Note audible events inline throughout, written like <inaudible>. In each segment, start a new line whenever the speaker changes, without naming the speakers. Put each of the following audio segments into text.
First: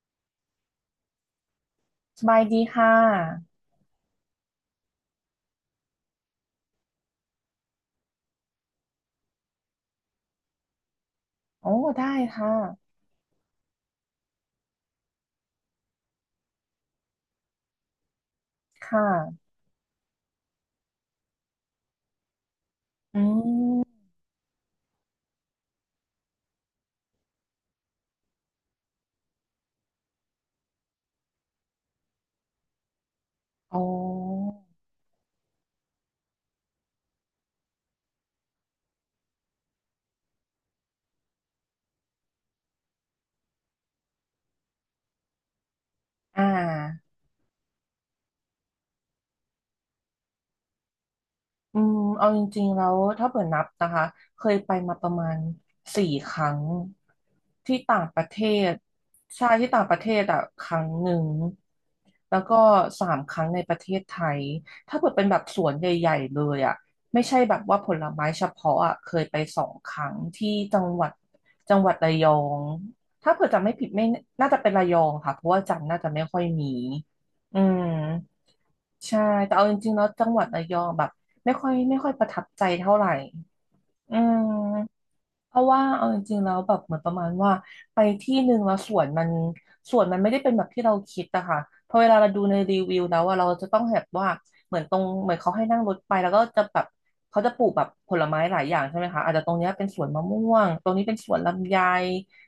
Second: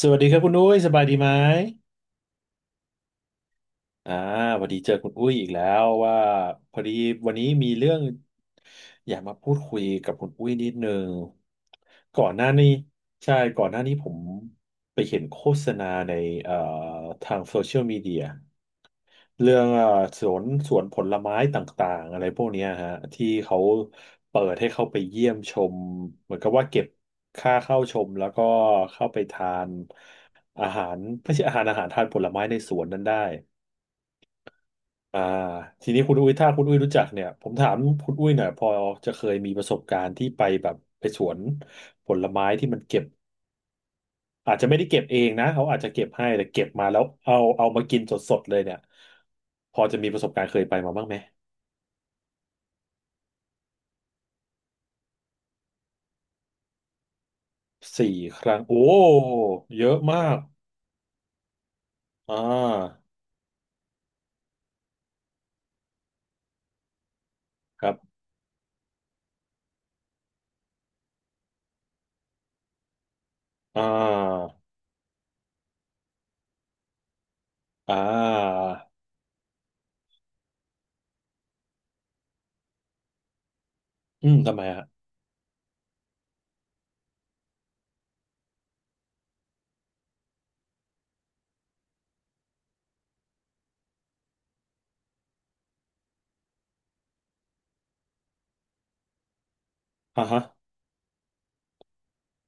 สวัสดีครับคุณอุ้ยสบายดีไหม
สบายดีค่ะ
อ่าพอดีเจอคุณอุ้ยอีกแล้วว่าพอดีวันนี้มีเรื่องอยากมาพูดคุยกับคุณอุ้ยนิดนึง
โอ้ ได้
ก่อนหน้า
ค่ะ
นี้ใช่ก่อนหน้านี้ผมไปเห็นโฆษณาในเอ่อทางโซเชียลมีเดีย
ค่ะ
เรื่องสวนผลไม้ต่างๆอะไรพวกเนี้ยฮะ
อื
ที่เขา
ม
เปิดให้เข้าไปเยี่ยมชมเหมือนกับว่าเก็บค่าเข้าชมแล้วก็เข้าไปทานอาหารไม่ใช่อาหารทานผลไม้ในสวนนั้นได้
อ๋อ
อ่าทีนี้คุณอุ้ยถ้าคุณอุ้ยรู้จักเนี่ยผมถามคุณอุ้ยหน่อยพอจะเคยมีประสบการณ์ที่ไปแบบไปสวนผลไม้ที่มันเก็บอาจจะไม่ได้เก็บเองนะเขาอาจจะเก็บให้
อ่
แต่เก็บมาแล้ว
า
เอามากินสดๆเลยเนี่ยพอจะมีประสบการณ์เคยไปมาบ้างไหม
เอาจริงๆแล้วถ้าเปิดนับนะคะเคยไปมาประมาณสี่ครั้งที่ต่าง
สี่
ประเท
ครั้ง
ศ
โอ้
ใช่ที่
เย
ต่างป
อะ
ระเท
มา
ศ
ก
อ่ะครั้งหนึ่ง
อ่
แล้วก็
า
สามครั้งในประเทศไทยถ้าเปิดเป็นแบบสวนใหญ่ๆเลยอ่ะไม่ใช่แบบว่า
ค
ผ
รับ
ลไม้เฉพาะอ่ะเคยไปสองครั้งที่จังหวัดระยองถ้าเผื่อจำไม่
อ่
ผิดไม่
า
น่าจะเป็นระยองค่ะเพราะว่าจันทร์น่าจะไม่ค่อยมีอืม
อ่า
ใช่แต่เอาจริงๆแล้วจังหวัดระยองแบบไม่ค่อยไม่ค่อยประทับใจเท่าไหร่อื
อื
ม
มทำไมอะ
เพราะว่าเอาจริงๆแล้วแบบเหมือนประมาณว่าไปที่หนึ่งแล้วสวนมันไม่ได้เป็นแบบที่เราคิดอะค่ะพอเวลาเราดูในรีวิวแล้วอะเราจะต้องแบบว่าเหมือนตรงเหมือนเขาให้นั่งรถไปแล้วก็จะแบบเขาจะปลูกแบบผลไม้หลายอย่างใช่ไหมคะอาจจะตรงเนี้ยเป็นสวนมะ
อ่าฮะ
ม่วงตรงนี้เป็นสวนลำไย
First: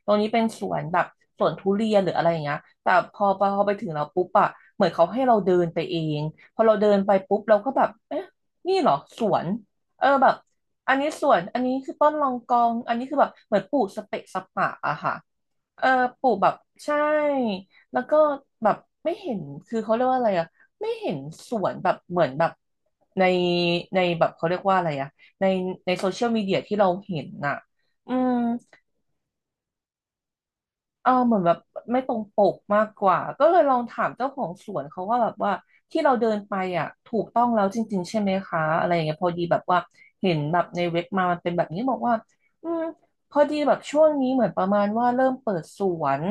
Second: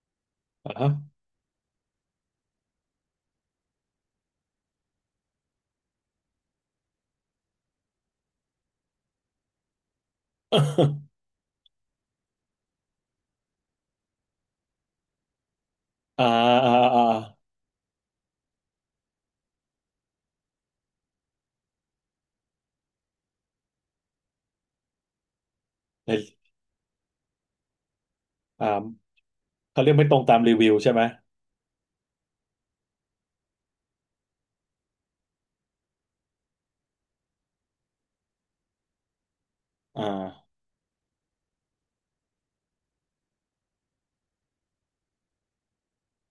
ตรงนี้เป็นส
อ่า
วน
ฮะ
แบบสวนทุเรียนหรืออะไรอย่างเงี้ยแต่พอไปถึงเราปุ๊บอะเหมือนเขาให้เราเดินไปเองพอเราเดินไปปุ๊บเราก็แบบเอ๊ะนี่เหรอสวนเออแบบ อันนี้สวนอันนี้คือต้นรองกองอันนี้คือแบบเหมือนปลูกสเปะสปะอะค่ะเออ
<laughs>
ป
อ่า
ลูกแบบ
อ่า
ใช่
อ่า
แล้วก็แบบไม่เห็นคือเขาเรียกว่าอะไรอะไม่เห็นสวนแบบเหมือนแบบในในแบบเขาเรียกว่าอะไรอะในในโซเชียล
ใน
มีเดียที่เราเห็นน่ะอืม
อ่าเขาเรียกไม่ตรงตามรีวิวใช่ไหม
เออเหมือนแบบไม่ตรงปกมากกว่าก็เลยลองถามเจ้าของสวนเขาว่าแบบว่าที่เราเดินไปอ่ะถูกต้องแล้วจริงๆใช่ไหมคะอะไรอย่างเงี้ยพอดีแบบว่า
อ่
เห็นแบ
า
บในเว็บมามันเป็นแบบนี้บอกว่าอืมพอดีแบบช่วงนี้เหมือนประมาณว่าเริ่มเปิดสวน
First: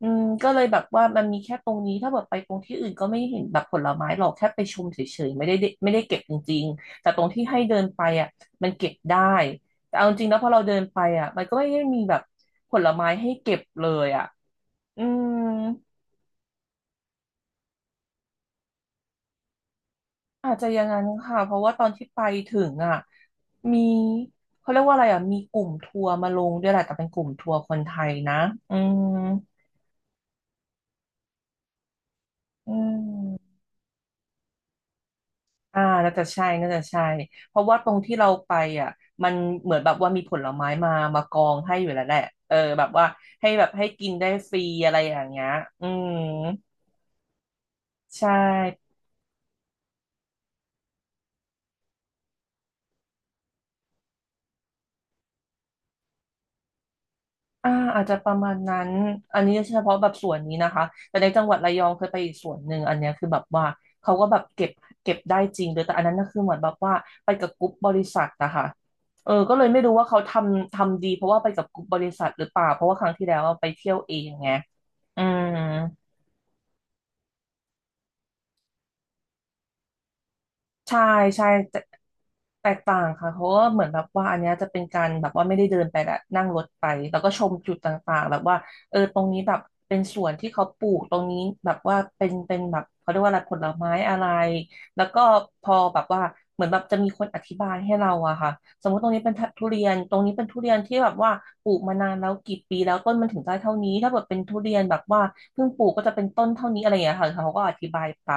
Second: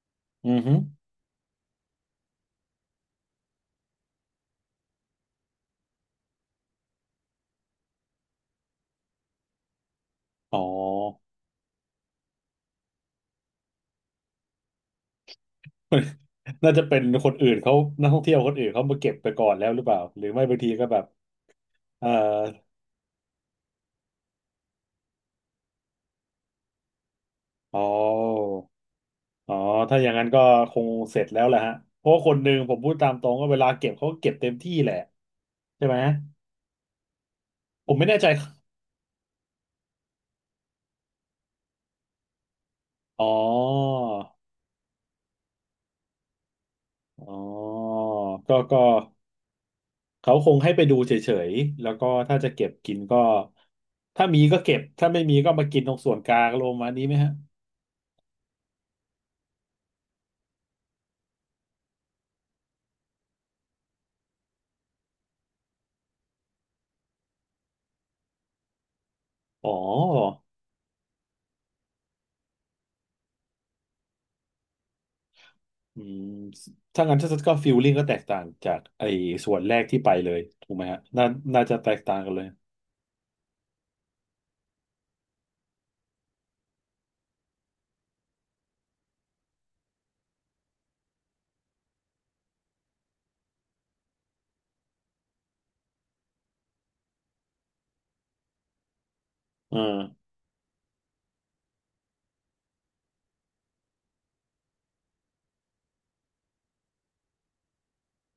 ก็
อื
เล
อ
ย
ฮึ
แบบว่ามันมีแค่ตรงนี้ถ้าแบบไปตรงที่อื่นก็ไม่เห็นแบบผลไม้หรอกแค่ไปชมเฉยๆไม่ได้เก็บจริงๆแต่ตรงที่ให้เดินไปอ่ะมันเก็บได้ แต่เอาจริงนะพอ
อ๋
เรา
อ
เดินไปอ่ะมันก็ไม่ได้มีแบบผลไม้ให้เก็บเลยอ่ะอืม
<laughs> น่าจะเป็นคนอื่นเขานักท่องเที่ยวคนอื่นเขามาเก็บไปก่อนแล้วหรือเปล่าหรือไม่
อาจ
บาง
จะ
ที
อย่า
ก็
ง
แบ
นั้
บ
นค่ะเพราะว่าตอนที่
เอ่อ
ไปถึงอ่ะมีเขาเรียกว่าอะไรอ่ะมีกลุ่มทัวร์มาลงด้วยแหละแต่เป็นกลุ่มทัวร์ค
อ๋
น
อ
ไทยนะอืม
อ๋อถ้าอย่างนั้นก็คงเสร็จแล้วแหละฮะเพราะว่าคนหนึ่ง
อื
ผมพูดตามตรงก็
ม
เวลาเก็บเขาก็เก็บเต็มที่แหละ
อ่า
ใช่ไหม
น่าจะใช่น่าจะใช่เพราะว่าต
ผ
รง
มไม่
ที่
แน่
เรา
ใจ
ไปอ่ะมันเหมือนแบบว่ามีผลไม้มามากองให้อยู่แล้วแหละเออแบบว่า
อ๋อ
ให้แบบให้กินได้ฟรีอะไรอย่างเงี้ยอืม
อ๋อ
ใช่
ก็เขาคงให้ไปดูเฉยๆแล้วก็ถ้าจะเก็บกินก็ถ้ามีก็เก็บถ้าไม่มีก็มากินตรงส่วนกลางลงมาณนี้ไหมฮะ
อ่าอาจจะประมาณนั้น อันนี้เฉพาะแบบส่วนนี้นะคะแต่ในจังหวัดระยองเคยไปอีกส่วนหนึ่งอันเนี้ยคือแบบว่าเขาก็แบบเก็บได้จริงเลยแต่อันนั้นก็คือเหมือนแบบว่าไปกับกรุ๊ปบริษัทนะคะเออก็เลย
อ๋อ
ไม่รู้ว่าเขาทำดีเพราะว่าไปกับกรุ๊ปบริษัทหรือเปล่าเพราะว่าครั้งที่แล้วอะไปเที่ยวเองไงอืม
อืมถ้างั้นถ้าก็ฟิลลิ่งก็แตกต่างจากไอ้ส่วนแรกที่ไปเลยถูกไหม
ใช่
ฮะน่า
ใช่
น่าจะ
แต่
แตกต่างกันเลย
แตกต่างค่ะเพราะว่าเหมือนแบบว่าอันเนี้ยจะเป็นการแบบว่าไม่ได้เดินไปแหละนั่งรถไปแล้วก็ชมจุดต่างๆแบบว่าเออตรงนี้แบบเป็นสวนที่เขาปลูกตรงนี้แบบว่าเป็นแบบเขาเรียกว่าอะไรผลไม้อะไรแล้วก็พอแบบว่าเหมือนแบบจะมีคนอธิบายให้เราอะค่ะสมมติตรงนี้เป็นทุเรียนตรง
อ่า
นี้เป็นทุเรียนที่แบบว่าปลูกมานานแล้วกี่ปีแล้วต้นมันถึงได้เท่านี้ถ้าแบบเป็นทุเรียนแบบว่า เพิ่งปลูกก็จะเป็นต้นเท่านี้อะไรอย่างเงี้ยค่ะเขาก็อธิบายไป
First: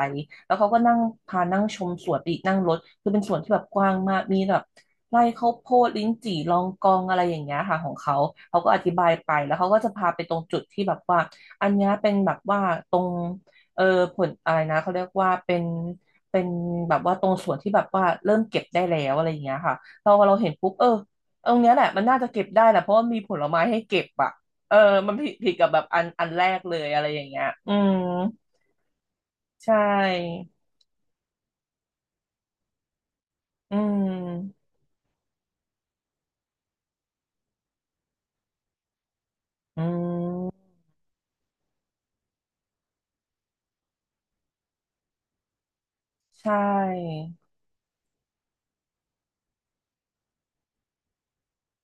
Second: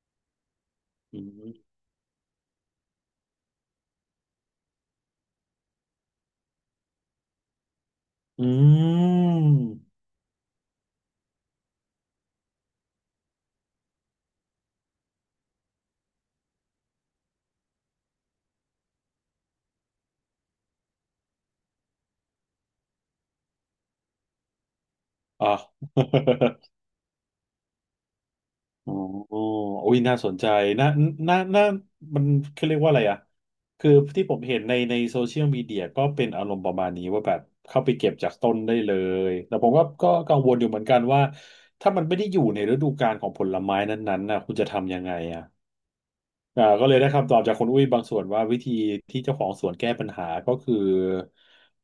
แล้วเขาก็นั่ง
อื
พานั่ง
ม
ชมสวนไปอีกนั่งรถคือเป็นสวนที่แบบกว้างมากมีแบบไร่ข้าวโพดลิ้นจี่ลองกองอะไรอย่างเงี้ยค่ะของเขา
อ
เขาก็อธิ
ื
บายไปแล้วเขาก็จะ
ม
พาไปตรงจุดที่แบบว่าอันเนี้ยเป็นแบบว่าตรงเออผลอะไรนะเขาเรียกว่าเป็นแบบว่าตรงส่วนที่แบบว่าเริ่มเก็บได้แล้วอะไรอย่างเงี้ยค่ะเราเห็นปุ๊บเออตรงเนี้ยแหละมันน่าจะเก็บได้แหละเพราะว่ามีผลไม้ให้เก็บอะ เออ มันผิด
อ่
ผิดกับแบบ
ะ
อันแรกเลยอะไรอย่างเงี้ยอืม
<laughs> อ๋อโ
ใช
อุ้ยน่าสน
่
ใจ น่าน่าน่ามันคขาเรียกว่าอะไรอ่ะ
อื
คือที่ผมเห็น
ม
ในโซเชียลมีเดียก็เป็นอารมณ์ประมาณนี้ว่าแบบเข้าไปเก็บจากต้นได้เลย แต่ผม
อื
ก็กัง
ม
วลอยู่เหมือนกันว่าถ้ามันไม่ได้อยู่ในฤดูกาลของผลไม้นั้นๆน่ะคุณจะทำยังไงอ่ะ
ใช่
อ่าก็เลยได้คำตอบจากคุณอุ้ยบางส่วนว่าวิธีที่เจ้าของสวนแก้ปัญหาก็คือ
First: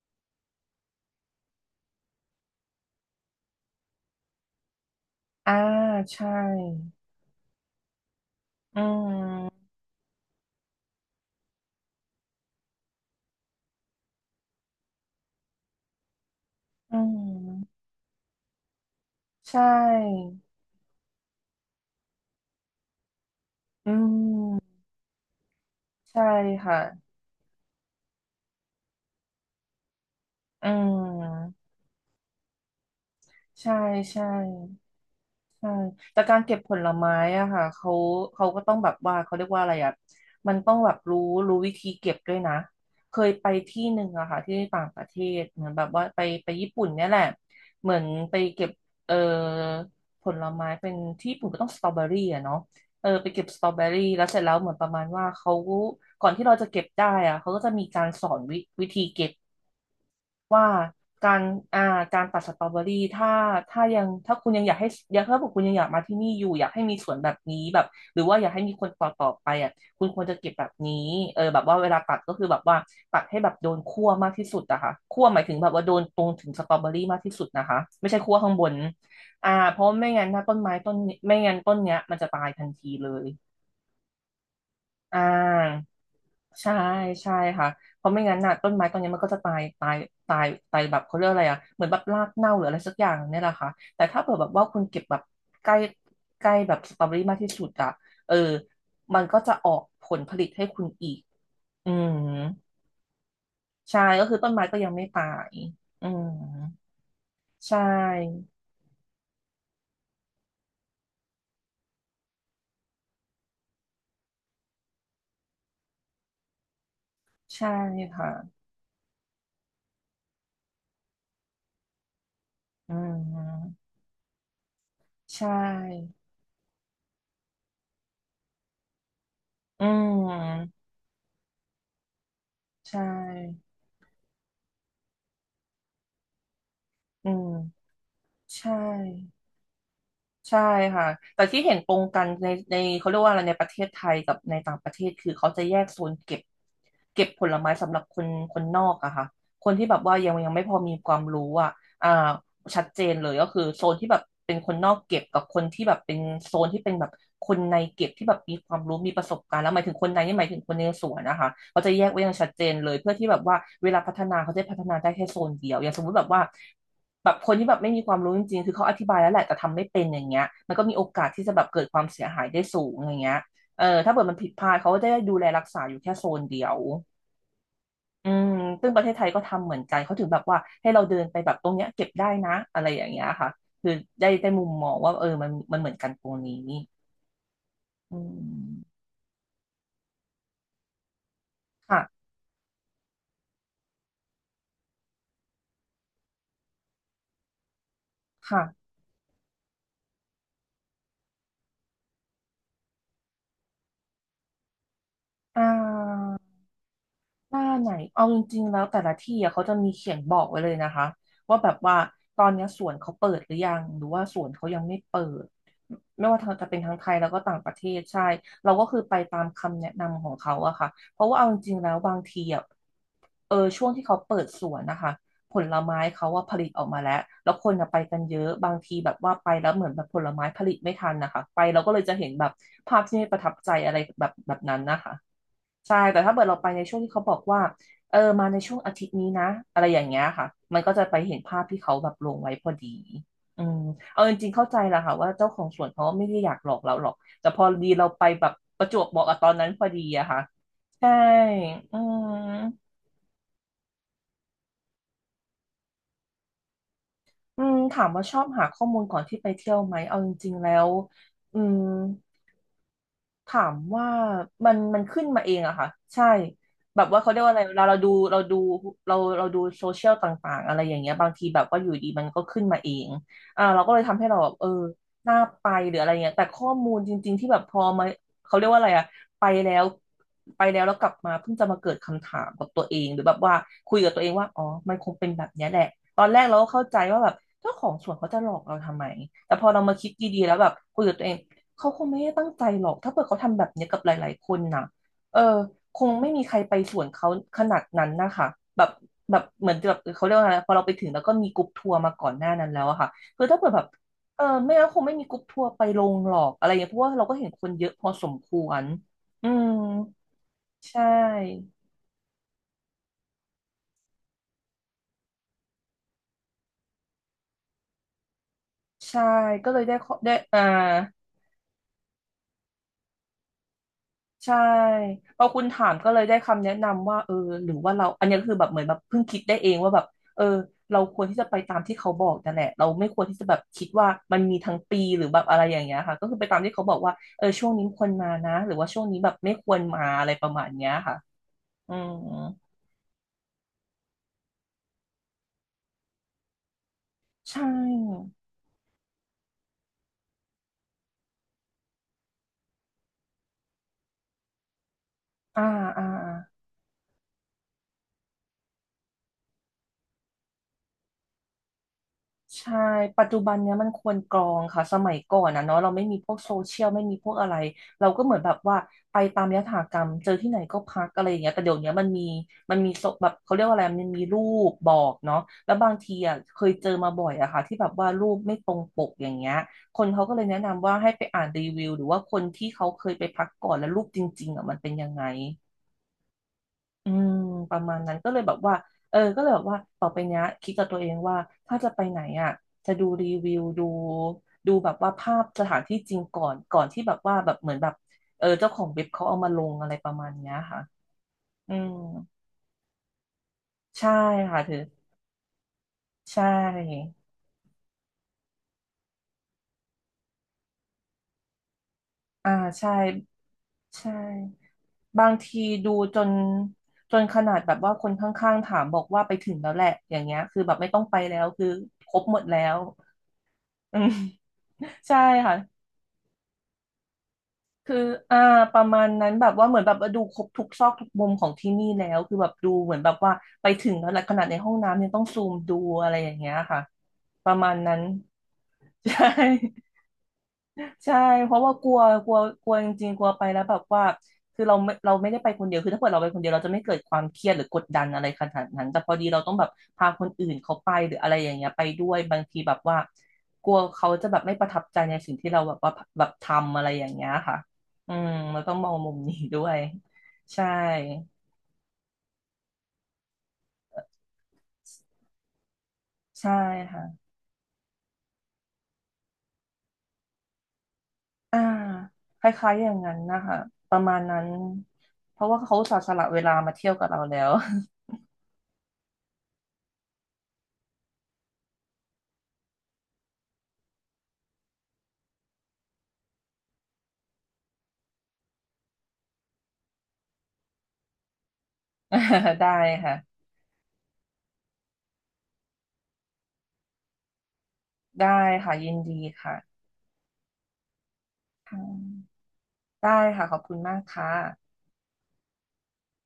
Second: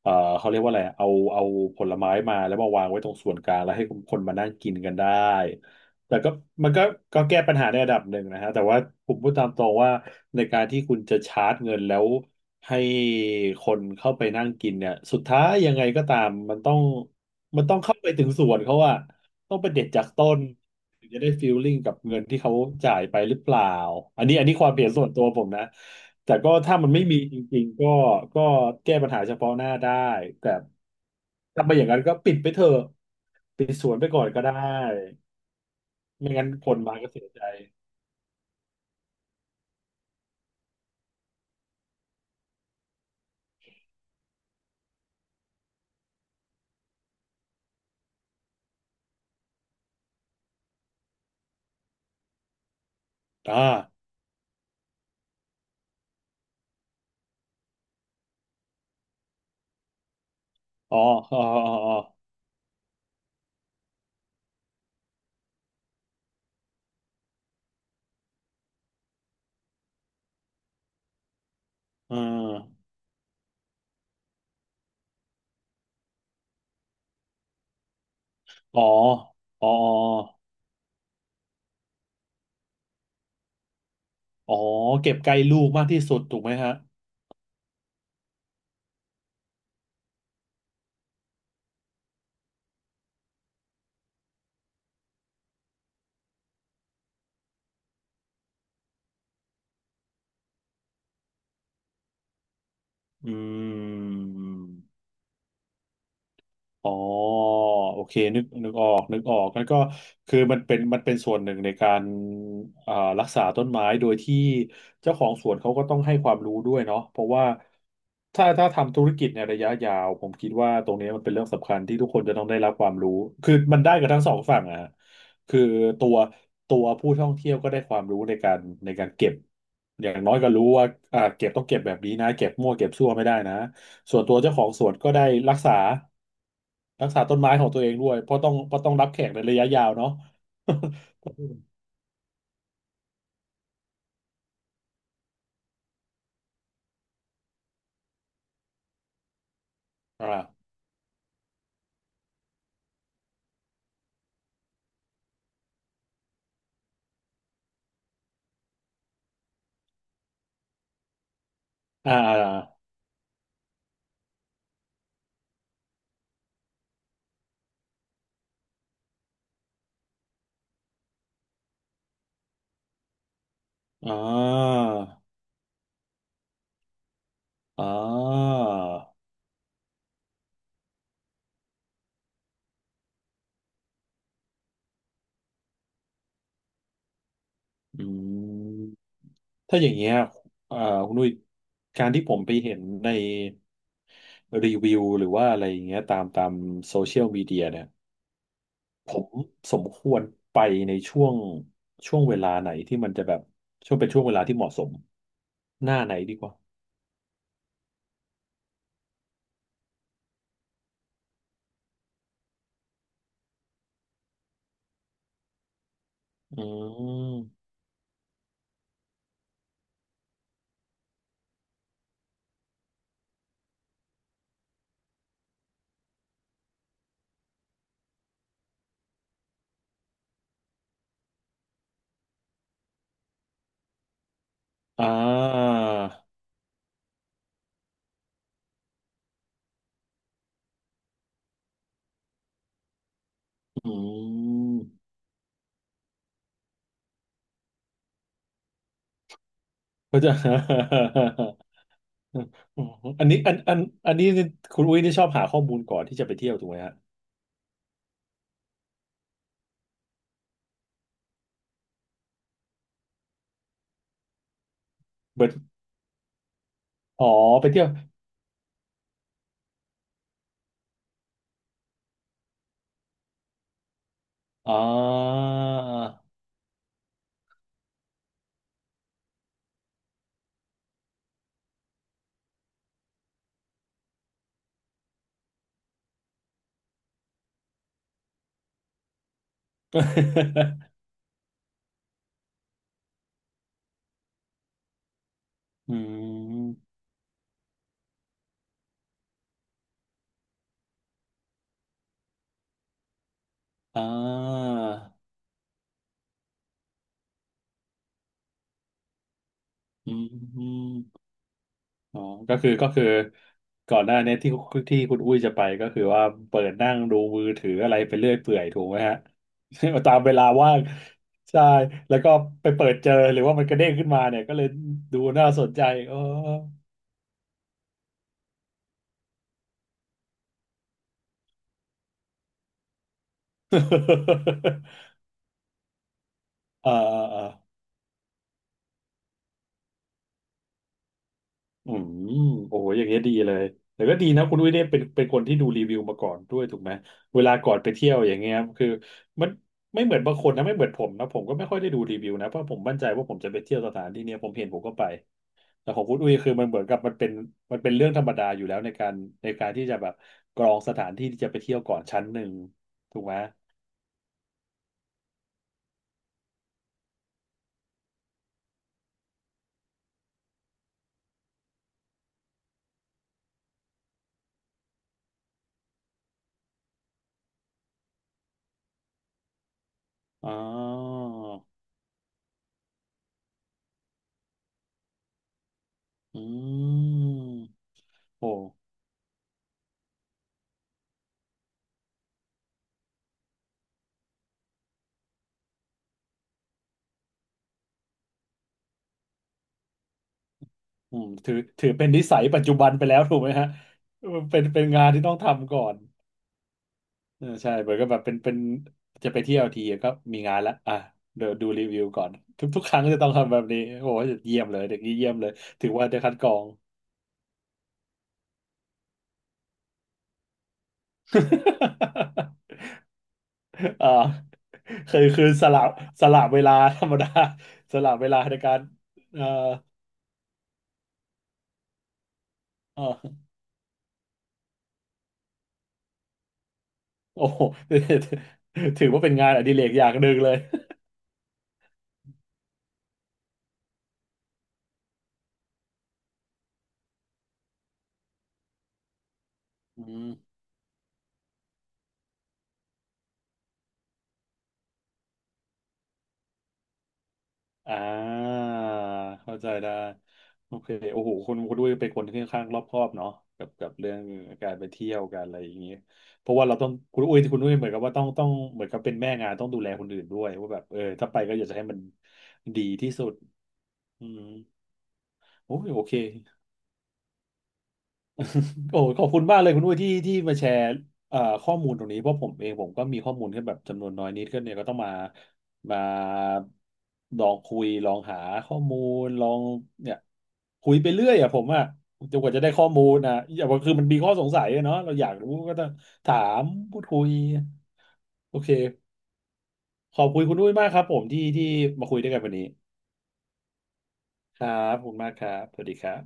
เอ่อเขาเรียกว่าอะไรเอาผลไม้มาแล้วมาวางไว้ตรงส่วนกลางแล้วให้คนมานั่งกินกันได้
อ่า
แต่
ใช่
ก็มันก็แก้ปัญหาในระดับหนึ่งนะฮะแต่ว่า
อื
ผมพูดตามต
ม
รงว่าในการที่คุณจะชาร์จเงินแล้วให้คนเข้าไปนั่งกินเนี่ยสุดท้ายยังไงก็ตามมันต้อง
อื
มันต้อง
ม
เข้าไปถึงสวนเขาอะ
ใช
ต้องไปเด็ดจากต้
่
น ถึงจะได้ฟีลลิ่งกับเงินที่เขาจ่ายไปหรือเปล่า
อื
อันนี้ควา
ม
มเห็นส่วนตัวผมนะ
ใช่
แต่ก็
ค่ะ
ถ้ามันไม่มีจริงๆก็แก้ปัญหาเฉพาะหน้าได้ แต่
อืม
ถ้าไม่อย่างนั้นก็ปิดไปเถอะปิ
ใช่
ดสวนไปก่อ
ใช่
นก็ได้
ใช่แต่
ไม่
การ
งั้น
เก็บ
ค
ผ
น
ล
มาก็
ไม้
เสียใจ
อะค่ะเขาเขาก็ต้องแบบว่าเขาเรียกว่าอะไรอะมันต้องแบบรู้วิธีเก็บด้วยนะเคยไปที่หนึ่งอะค่ะที่ต่างประเทศเหมือนแบบว่าไปญี่ปุ่นเนี่ยแหละเหมือนไปเก็บเอ่อผลไม้เป็นที่ญี่ปุ่นก็ต้องสตรอเบอรี่อะเนาะเออไปเก็บ
อ
สตรอเบอ
่า
รี่แล้วเสร็จแล้วเหมือนประมาณว่าเขาก่อนที่เราจะเก็บได้อะเขาก็จะมีการสอนวิธีเก็บ ว่า
อ๋อ
กา
อ๋อ
ร
อ๋
อ่ากา
อ
รตัดสตรอเบอรี่ถ้าคุณยังอยากให้อยากถ้าบอกคุณยังอยากมาที่นี่อยู่อยากให้มีสวนแบบนี้แบบหรือว่าอยากให้มีคนต่อไปอ่ะคุณควรจะเก็บแบบนี้เออแบบว่าเวลาตั
อ๋
ดก็คือแบบว่า
อ
ตัดให้แบบโดนคั่วมากที่สุดอะค่ะคั่วหมายถึงแบบว่าโดนตรงถึงสตรอเบอรี่มากที่สุดนะคะไม่ใช่คั่วข้างบน
อ๋อ
อ่า
อ๋อ
เพราะไม่งั้นถ้าต้นไม้ต้นไม่งั้นต้นเนี้ยมันจะตายทันทีเลย
อ๋อ อ๋อเก็บ
อ่
ใกล้ลูก
า
มากที่สุดถูกไหม
ใช่
ฮะ
ใช่ค่ะเพราะไม่งั้นน่ะต้นไม้ต้นนี้มันก็จะตายตายตายตายแบบเขาเรียกอะไรอ่ะเหมือนแบบรากเน่าหรืออะไรสักอย่างเนี่ยแหละค่ะแต่ถ้าเผื่อแบบว่าคุณเก็บแบบใกล้ใกล้แบบสตรอเบอรี่มากที่สุดอ่ะเออมันก็จะออกผลผลิตให้คุณอีกอืม
อื
ใช่ก็คือต้นไม้ก็ยังไม่
ม
ตายอืม
อ๋อ
ใช
โอเคนึก
่
นึกออกนึกออกแั้นก็คือมันเป็นมันเป็นส่วนหนึ่งในการอ่ารักษาต้นไม้โดยที่เจ้าของสวนเขาก็ต้องให้ความรู้ด้วยเนาะเพราะว่า
ใช่ค่ะ
ถ้าทำธุรกิจในระยะยาวผมคิดว่าตรงนี้มันเป็นเรื่องสำคัญที่ทุกคนจะต้องได้รับควา
อื
มรู้คือมัน
ม
ได้กับทั้งสองฝั่งอะฮะ
ใช
คือตั
่
วผู้ท่องเที่ยวก็ได้ความรู้ในการในการเก็บ
อื
อย่างน้อยก็รู้
ม
ว่าอ่าเก็บต้องเก็บแบบนี้นะเก็บมั่วเก็บ
ใช
ซั่วไม่ได้นะ
่
ส่วนตัวเจ้าของสวนก็ได้รักษา รักษา
อื
ต้นไม้ของตั
ม
วเองด้วยเพราะต้อง
ใช่
เพราะต้องรับแขกในระยะยาวเนาะ
ใช่ค่ะแต่ที่เห็นตรงกันในเขาเรียกว่าอะไรในประเทศไทยกับในต่างประเทศคือเขาจะแยกโซนเก็บผลไม้สำหรับคนนอกอะค่ะคนที่แบบว่า
<laughs> อ่า
ยัง
<laughs>
ยังไม่พอมีความรู้อะอ่า ชัดเจนเลยก็คือโซนที่แบบเป็นคนนอกเก็บกับคนที่แบบเป็นโซนที่เป็นแบบคนในเก็บที่แบบมีความรู้มีประสบการณ์แล้วหมายถึงคนในนี่หมายถึงคนในสวนนะคะเขาจะแยก
อ่า
ไว้อย่างชั
อ่า
ดเจนเลยเพื่อที่แบบว่าเวลาพัฒนาเขาจะพัฒนาได้แค่โซนเดียวอย่างสมมติแบบว่าแบบคนที่แบบไม่มีความรู้จริงๆคือเขาอธิบายแล้วแหละแต่ทำไม่เป็นอย่างเงี้ยมันก็มีโอกาสที่จะแบบเกิดความเสียหายได้สูงอย่างเงี้ยเออถ้าเกิดมันผิดพลาดเขาก็จะได้ดูแลรักษาอยู่แค่โซนเดียว
อ่
อืม
า
ซึ่งประเทศไทยก็ทำเหมือนกันเขาถึงแบบว่าให้เราเดินไปแบบตรงเนี้ยเก็บได้นะอะไรอย่างเงี้ยค่ะ คือได้มุมมองว่าเออมันเหมือนกันตรงนี้
อื
อื
ม
ม
ถ้าอย่างเงี้ยเอ่าคุณนุ้ยการที่
ค่ะ
ผมไปเห็นในรีวิวหรือว่าอะไรอย่างเงี้ยตามโซเชียลมีเดียเนี่ย
ค่ะ
ผมสมควรไปในช่วงช่วงเวลาไหนที่มันจะแบบช่วงเป็นช่วงเวลาที่เหมาะสม
อ่
หน้าไหนดีก
า
ว่า
หน้าไหนเอาจริงๆแล้วแต่ละที่อะเขาจะมีเขียนบอกไว้เลยนะคะว่าแบบว่าตอนเนี้ยสวนเขาเปิดหรือยังหรือว่าสวนเขายังไม่เปิดไม่ว่า
อื
จะเป็นทั้งไทยแล้วก็ต่าง
ม
ประเทศใช่เราก็คือไปตามคำแนะนำของเขาอะค่ะเพราะว่าเอาจริงๆแล้วบางทีอะเออช่วงที่เขาเปิดสวนนะคะผลไม้เขาว่าผลิตออกมาแล้วแล้วคนอะไปกันเยอะบางทีแบบว่าไปแล้วเหมือนแบบผลไม้ผลิตไม่ทันนะคะไปเราก็เลยจะเห็นแบบภาพที่ไม่ประทับใจอะไรแบบนั้นนะ
อ่
คะ
า
ใช่แต่ถ้าเกิดเราไปในช่วงที่เขาบอกว่าเออมาในช่วงอาทิตย์นี้นะอะไรอย่างเงี้ยค่ะมันก็จะไปเห็นภาพที่เขาแบบลงไว้พอดีอืม
อื
เอาจริงๆเข้าใจแหละ
ม
ค่ะว่าเจ้าของสวนเขาไม่ได้อยากหลอกเราหรอกแต่พอดีเราไปแบบประจวบเหมาะกับตอนนั้นพอดี
<laughs> ก็
อะ
จะ
ค่ะใช่อืม
<laughs> อันนี้อันอันนี้คุณอุ้ยนี่ชอบหาข้อมูลก่อนที่จะไปเที่ยวถูกไหมฮะ
อืมถามว่าชอบหาข้อมูลก่อนที่ไปเที่ยวไหมเอาจริงๆแล้วอืม ถามว่ามันขึ้นมา
เบิ
เอ
ด
งอะค่ะใช่แบบว่า
อ๋อ
เขาเรียกว่าอะไร
ไป
เว
เที่ย
ลา
ว
เราดูโซเชียลต่างๆอะไรอย่างเงี้ยบางทีแบบว่าอยู่ดีมันก็ขึ้นมาเองอ่าเราก็เลยทำให้เราแบบเออ
อ๋อ
น่าไปหรืออะไรเงี้ยแต่ข้อมูลจริงๆที่แบบพอมาเขาเรียกว่าอะไรอะไปแล้วไปแล้วแล้วกลับมาเพิ่งจะมาเกิดคำถามกับตัวเองหรือแบบว่าคุยกับตัวเองว่าอ๋อมันคงเป็นแบบเนี้ยแหละตอนแรกเราก็เข้าใจว่าแบบเจ้าของสวนเขาจะหลอกเราทำไมแต่พอเรามาคิดดีๆแล้วแบบคุยกับตัวเอง เขาคงไม่ได้ตั้งใจหรอก ถ้าเกิดเขาทำแบบเนี้ยกับหลายๆคนน่ะเออ
<laughs> อื
คงไม่มีใคร
ม
ไปสวนเขาขนาดนั้นนะคะแบบแบบเหมือนแบบเขาเรียกว่าอะไรพอเราไปถึงแล้วก็มีกรุ๊ปทัวร์มาก่อนหน้านั้นแล้วอะค่ะคือถ้าเกิดแบบ
อ่
เออไม่
า
งั้นคงไม่มีกรุ๊ปทัวร์ไปลงหรอกอะไรอย่างเงี้ยเพราะว่าเราก็เห็นคนเยอะพอสมควรอืม
อื
ใช
ม
่
อ๋อก็คือก่อนหน้านี้ที่ที่คุณอุ้ยจะไปก็คือว่าเปิดนั่งดูมือถืออะไรไปเรื่อยเปื่อยถูกไหมฮะ
ใช่ก็เลยได้
<laughs>
ข้
ตา
อ
มเว
ได้
ลาว่างใช่แล้วก็ไปเปิดเจอหรือว่ามันกระเด้งขึ้นมาเนี่ยก็
ใช่
เลยดู
พอ
น่า
คุ
ส
ณ
นใจ
ถาม
<laughs>
ก็
เออ
เลยได้คำแนะนำว่าเออหรือว่าเราอันนี้ก็คือแบบเหมือนแบบเพิ่งคิดได้เองว่าแบบเออเราควรที่จะไปตามที่เขาบอกนั่นแหละเราไม่ควรที่จะแบบคิดว่ามันมีทั้งปีหรือแบบอะไรอย่างเงี้ยค่ะก็คือไปตามที่เขา
<laughs>
บ
อ่า
อกว่าเอ
อ่า
อช่วงนี้ควรมานะหรือว่าช่วงนี้แบบไม่ควรมาอะไรประมาณเนี้ยค่ะ
อื
อื
ม
ม
โอ้โหอย่างเงี้ยดีเลยแต่ก็ดีนะคุณอุ้ยเนี่ยเป็นคนที่ดูรีวิวมาก่อนด้วยถูกไหมเวลา
ใช
ก่อนไปเที่ยวอ
่
ย่างเงี้ยคือมันไม่เหมือนบางคนนะไม่เหมือนผมนะผมก็ไม่ค่อยได้ดูรีวิวนะเพราะผมมั่นใจว่าผมจะไปเที่ยวสถานที่เนี้ยผมเห็นผมก็ไป
อ่า
แต่ขอ
อ่า
งคุณอุ้ยคือมันเหมือนกับมันเป็นเรื่องธรรมดาอยู่แล้วในการที่จะแบบกรองสถานที่ที่จะไปเที่ยวก่อนชั้นหนึ่ง
ใช่
ถู
ปั
ก
จ
ไหม
จุบันเนี้ยมันควรกรองค่ะสมัยก่อนนะเนาะเราไม่มีพวกโซเชียลไม่มีพวกอะไรเราก็เหมือนแบบว่าไปตามยถากรรมเจอที่ไหนก็พักอะไรอย่างเงี้ยแต่เดี๋ยวเนี้ยมันมีมันมีโซแบบเขาเรียกว่าอะไรมันมีรูปบอกเนาะแล้วบางทีอ่ะเคยเจอมาบ่อยอะค่ะที่แบบว่ารูปไม่ตรงปกอย่างเงี้ยคนเขาก็เลย
อ๋อ
แนะนำว่าให้ไปอ่านรีวิวหรือว่าคนที่เขาเคยไปพักก่อนแล้วรูปจริงๆอ่ะมันเป็นยังไง
อื
อืม
ม
ประมาณนั้นก็เลย
โอ้
แบบว่าเออก็เลยแบบว่าต่อไปเนี้ยคิดกับตัวเองว่าถ้าจะไปไหนอ่ะจะดูรีวิวดูดูแบบว่าภาพสถานที่จริงก่อนก่อนที่แบบว่าแบบเหมือนแบบเออเจ้าของเว็บเขาเอามาลงอะไรประมาณเนี้ยค่ะ
อืมถือ
อื
ถือ
ม
เป็นนิสัยปัจจุบันไปแล้วถูกไหมฮะ
ใช่
เป็
ค่ะ
น
ถือ
เป็นงานที่ต้องทำก่อน
ใช่
เออใช่เหมือนกับแบบเป็นจะไปเที่ยวทีก็มีงานละอ่ะเดี๋ยวดูรีวิวก่อน
อ่า
ทุก
ใช่
ครั้งจะต้องทำแบบนี้
ใช
โอ้โหเยี่ยม
่
เลยเด็กนี้
บา
เยี่ย
ง
มเลย
ที
ถื
ดู
อว่า
จ
ได้
น
คัดกรอง
จนขนาดแบบว่าคนข้างๆถามบอกว่าไปถึงแล้วแหละอย่างเงี้ยคือแบบไม่ต้องไปแล้วคือครบหมดแล้ว
<laughs>
อื
อ่
ม
าเค
ใช่
ยคือ
ค่ะ
สลบสลบเวลาธรรมดา
คื
ส
อ
ลับเว
อ่า
ลาในกา
ป
ร
ระมาณนั้น
เอ่อ
แบบว่าเหมือนแบบว่าดูครบทุกซอกทุกมุมของที่นี่แล้ว คือแบบดูเหมือน
เอ่
แบบว่า
อ
ไปถึงแล้วแหละขนาดในห้องน้ำยังต้องซูมดูอะไรอย่างเงี้ยค่ะ
โอ้
ประ
โห
มาณนั้น
<laughs> ถือ
<laughs>
ว่า
ใช่
เป็นงานอดิเรกอย่างหนึ่งเลย
ใช่เพราะว่ากลัวกลัวกลัวจริงๆกลัวไปแล้วแบบว่าคือเราไม่เราไม่ได้ไปคนเดียวคือถ้าเกิดเราไปคนเดียวเราจะไม่เกิดความเครียดหรือกดดันอะไรขนาดนั้นแต่พอดีเราต้องแบบ
อื
พาค
ม
นอื่นเขาไปหรืออะไรอย่างเงี้ยไปด้วยบางทีแบบว่ากลัวเขาจะแบบไม่ประทับใจในสิ่งที่เราแบบว่าแบบทำอะไรอย่างเงี้ยค่ะ
อ่
อืมเรา
า
ต้องมองมุมนี้
เข้า
ด้
ใจ
วย
ได้
ใช่
โอเคโอ้โหคุณด้วยเป็นคนที่ค่อนข้างรอบคอบเนาะกับเรื่องการไปเที่ยวการอะไรอย่างเงี้ยเพ
ใช่
ราะว่าเราต้อง
ค่ะ
คุณอุ้ยเหมือนกับว่าต้องเหมือนกับเป็นแม่งานต้องดูแลคนอื่นด้วยว่าแบบเออถ้าไปก็
อ่า
อยากจะให้มัน
คล้ายๆ
ดี
อย่าง
ที่
นั้น
สุด
นะคะประมาณ
อื
นั้
ม
นเพราะว่าเขา
โอ้
อุ
ย
ตส่า
โอ
ห์ส
เค
ละเวลามาเที่ยวกับเราแล้ว
โอ้ขอบคุณมากเลยคุณอุ้ยที่มาแชร์ข้อมูลตรงนี้เพราะผมเองผมก็มีข้อมูลแค่แบบจำนวนน้อยนิดก็เนี่ยก็ต้องมาลองคุยลองหาข้อมูลลองเนี่ยคุยไปเรื่อยอะผมอะจนกว่า
<laughs>
จะ
ได้
ได้ข้อมูลนะ
ค่ะ
อย่างว่าคือมันมีข้อสงสัยอะเนาะเราอยากรู้ก็ต้องถามพูดคุย
ได้
โอเค
ค่ะยินดีค่ะ
ขอบคุณคุณอุ้ยมากครับผมที่
ค่
มาคุยด้ว
ะ
ยกันวันนี้
ได้ค่ะขอบคุณมากค่ะ
ครับขอบคุณมากครับสวัสดีครับ